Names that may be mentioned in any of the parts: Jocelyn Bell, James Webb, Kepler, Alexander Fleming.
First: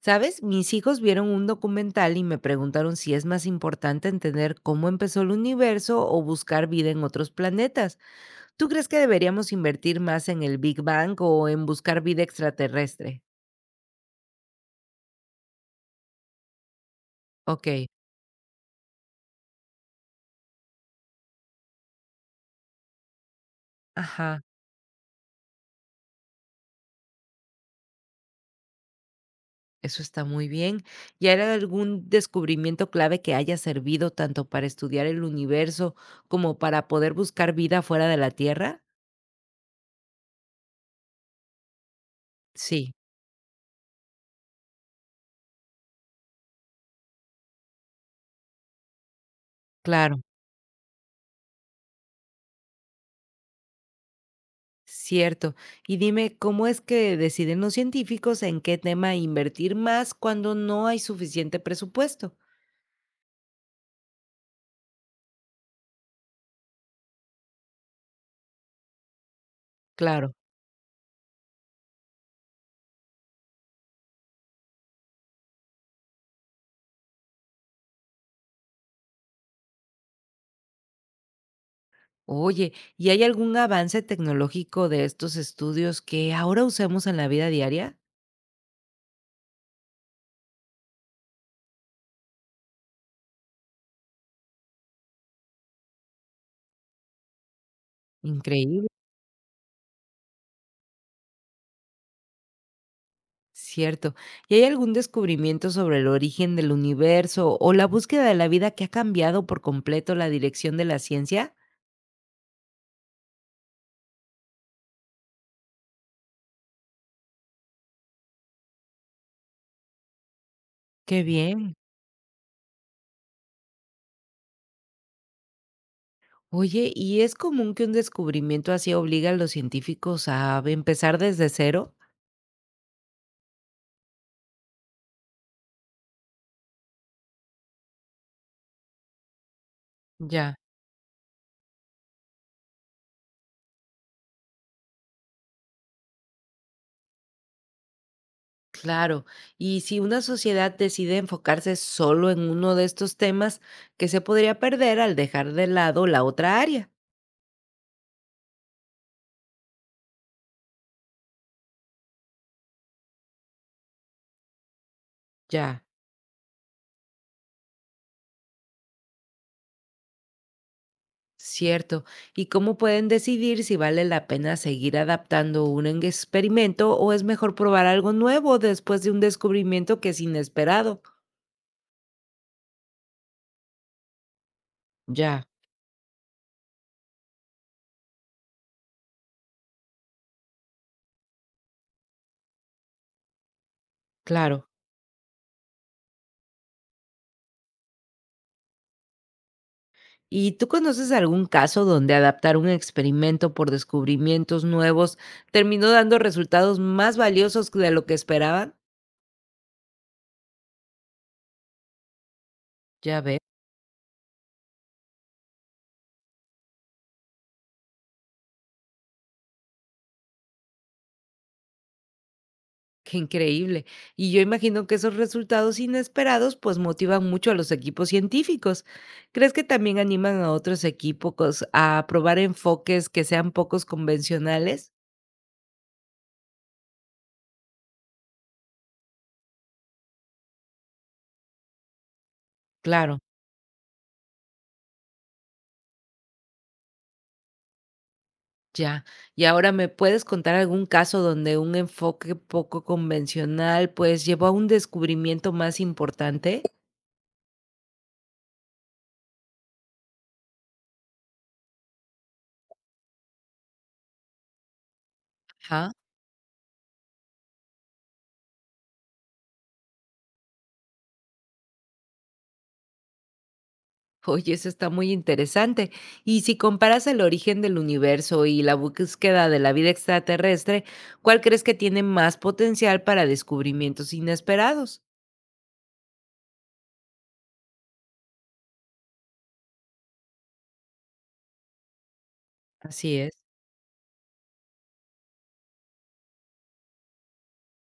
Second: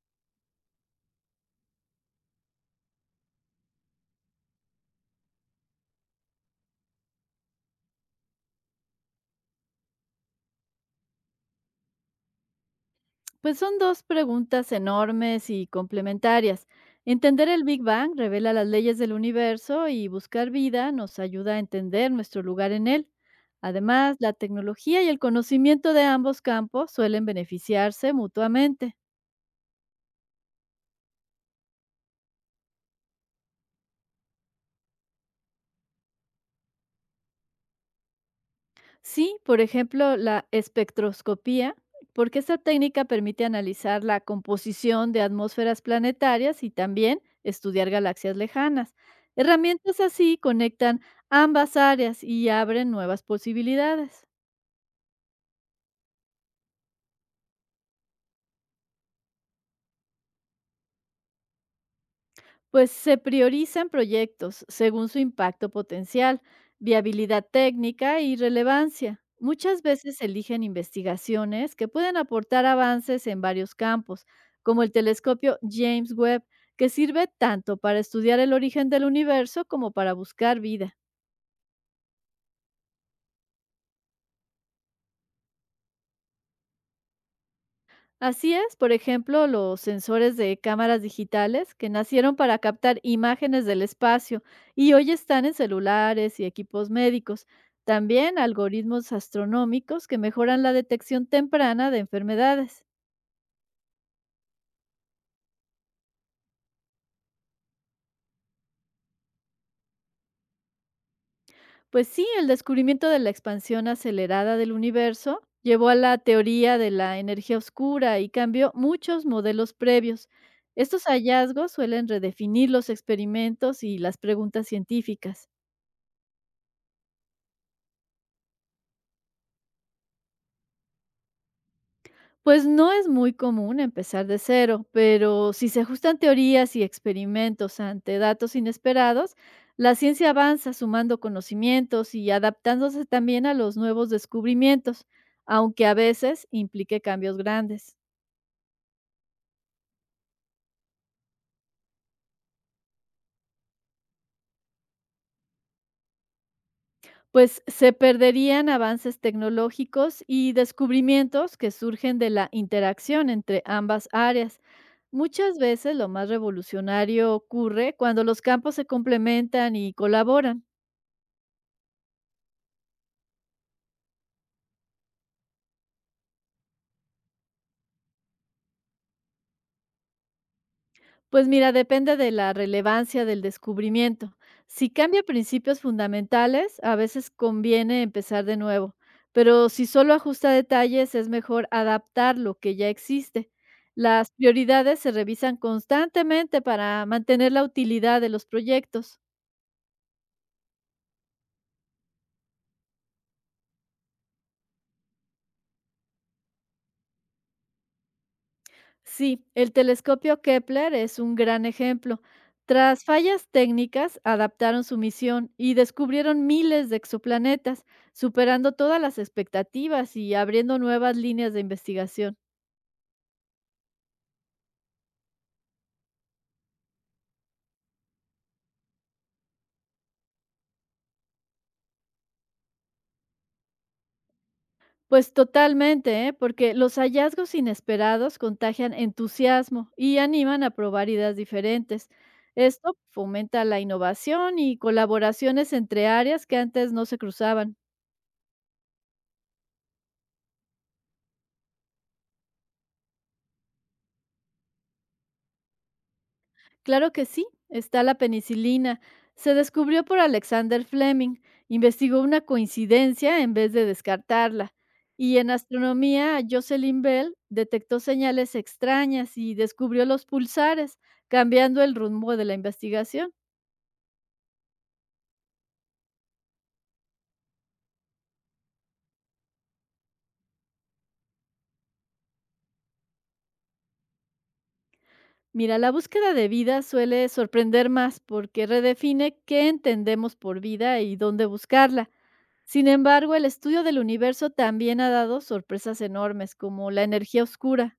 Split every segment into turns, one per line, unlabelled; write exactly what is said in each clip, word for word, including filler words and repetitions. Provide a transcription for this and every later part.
¿Sabes? Mis hijos vieron un documental y me preguntaron si es más importante entender cómo empezó el universo o buscar vida en otros planetas. ¿Tú crees que deberíamos invertir más en el Big Bang o en buscar vida extraterrestre?
Pues son dos preguntas enormes y complementarias. Entender el
Ok,
Big Bang revela las leyes del universo y buscar vida nos ayuda a entender nuestro lugar en él. Además, la
ajá,
tecnología y el conocimiento de ambos campos suelen beneficiarse mutuamente.
eso está muy bien. ¿Y hay algún descubrimiento clave que haya servido tanto para estudiar el universo como para poder buscar vida fuera de la Tierra?
Sí, por ejemplo, la espectroscopía, porque esta
Sí,
técnica permite analizar la composición de atmósferas planetarias y también estudiar galaxias lejanas. Herramientas
claro.
así conectan ambas áreas y abren nuevas posibilidades.
Cierto. Y dime, ¿cómo es que deciden los científicos en qué tema invertir más cuando no hay suficiente presupuesto?
Pues se priorizan proyectos según su impacto potencial, viabilidad técnica y relevancia. Muchas veces
Claro.
eligen investigaciones que pueden aportar avances en varios campos, como el telescopio James Webb, que sirve tanto para estudiar el origen del universo como para buscar vida.
Oye, ¿y hay algún avance tecnológico de estos estudios que ahora usemos en la vida diaria?
Así es, por ejemplo, los sensores de cámaras digitales que nacieron para captar imágenes del espacio y hoy están en celulares y equipos médicos. También
Increíble.
algoritmos astronómicos que mejoran la detección temprana de enfermedades.
Cierto. ¿Y hay algún descubrimiento sobre el origen del universo o la búsqueda de la vida que ha cambiado por completo la dirección de la ciencia?
Pues sí, el descubrimiento de la expansión acelerada del universo llevó a la teoría de la energía oscura y cambió muchos modelos previos. Estos
Qué
hallazgos
bien.
suelen redefinir los experimentos y las preguntas científicas.
Oye, ¿y es común que un descubrimiento así obliga a los científicos a empezar desde cero?
Pues no es muy común empezar de cero, pero si se ajustan teorías y experimentos ante datos inesperados, la ciencia
Ya,
avanza sumando conocimientos y adaptándose también a los nuevos descubrimientos, aunque a veces implique cambios grandes.
claro. Y si una sociedad decide enfocarse solo en uno de estos temas, ¿qué se podría perder al dejar de lado la otra área?
Pues se perderían avances tecnológicos y descubrimientos que surgen de la interacción entre ambas áreas. Muchas
Ya,
veces lo más revolucionario ocurre cuando los campos se complementan y colaboran.
cierto. ¿Y cómo pueden decidir si vale la pena seguir adaptando un en- experimento o es mejor probar algo nuevo después de un descubrimiento que es inesperado?
Pues mira, depende de la relevancia del descubrimiento. Si cambia
Ya,
principios fundamentales, a veces conviene empezar de nuevo, pero si solo ajusta detalles, es mejor adaptar lo que ya existe. Las
claro.
prioridades se revisan constantemente para mantener la utilidad de los proyectos.
¿Y tú conoces algún caso donde adaptar un experimento por descubrimientos nuevos terminó dando resultados más valiosos de lo que esperaban?
Sí, el telescopio Kepler es un gran ejemplo. Tras
Ya veo.
fallas técnicas, adaptaron su misión y descubrieron miles de exoplanetas, superando todas las expectativas y abriendo nuevas líneas de investigación.
Qué increíble. Y yo imagino que esos resultados inesperados pues motivan mucho a los equipos científicos. ¿Crees que también animan a otros equipos a probar enfoques que sean pocos convencionales?
Pues totalmente, ¿eh?, porque los hallazgos inesperados contagian entusiasmo y animan a probar ideas diferentes. Esto
Claro,
fomenta la innovación y colaboraciones entre áreas que antes no se cruzaban.
ya. Y ahora, ¿me puedes contar algún caso donde un enfoque poco convencional pues llevó a un descubrimiento más importante?
Claro que sí, está la penicilina. Se descubrió por Alexander Fleming. Investigó una coincidencia en vez de descartarla. Y en
Ajá.
astronomía, Jocelyn Bell detectó señales extrañas y descubrió los pulsares, cambiando el rumbo de la investigación.
Oye, eso está muy interesante. Y si comparas el origen del universo y la búsqueda de la vida extraterrestre, ¿cuál crees que tiene más potencial para descubrimientos inesperados?
Mira, la búsqueda de vida suele sorprender más porque redefine qué entendemos por vida y dónde buscarla. Sin
Así es.
embargo, el estudio del universo también ha dado sorpresas enormes, como la energía oscura.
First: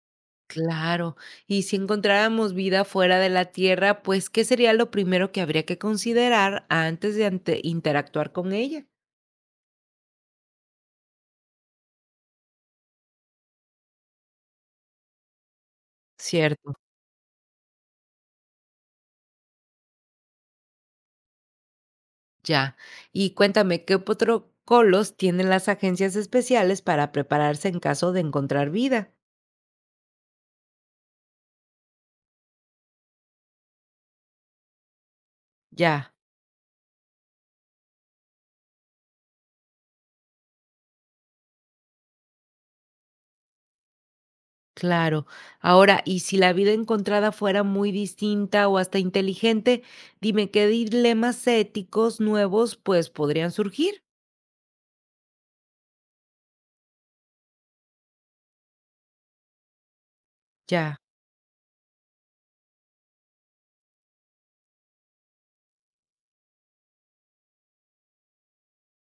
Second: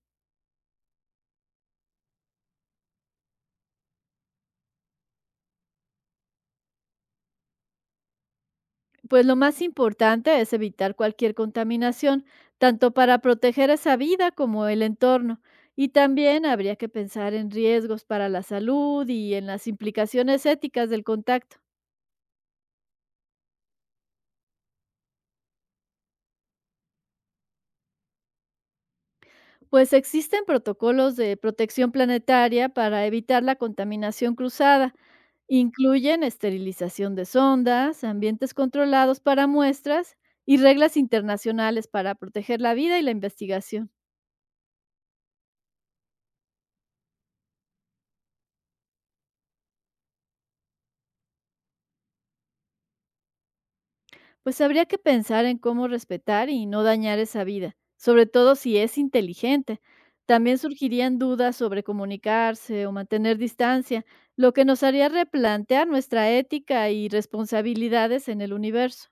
Claro. Y si encontráramos vida fuera de la Tierra, pues, ¿qué sería lo primero que habría que considerar antes de ante- interactuar con ella?
Pues lo más importante es evitar cualquier contaminación, tanto para proteger esa vida como el entorno. Y también
Cierto.
habría que pensar en riesgos para la salud y en las implicaciones éticas del contacto.
Ya. Y cuéntame, ¿qué protocolos tienen las agencias especiales para prepararse en caso de encontrar vida?
Pues existen protocolos de protección planetaria para evitar la contaminación cruzada.
Ya.
Incluyen esterilización de sondas, ambientes controlados para muestras y reglas internacionales para proteger la vida y la investigación.
Claro. Ahora, y si la vida encontrada fuera muy distinta o hasta inteligente, dime qué dilemas éticos nuevos pues podrían surgir.
Pues habría que pensar en cómo respetar y no dañar esa vida, sobre todo si es inteligente. También
Ya,
surgirían dudas sobre comunicarse o mantener distancia, lo que nos haría replantear nuestra ética y responsabilidades en el universo.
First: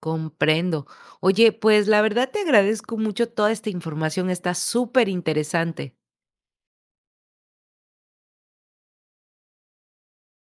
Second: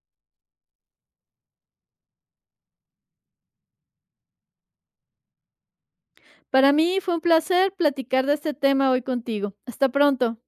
comprendo. Oye, pues la verdad te agradezco mucho toda esta información, está súper interesante.
Para mí fue un placer platicar de este tema hoy contigo. Hasta pronto.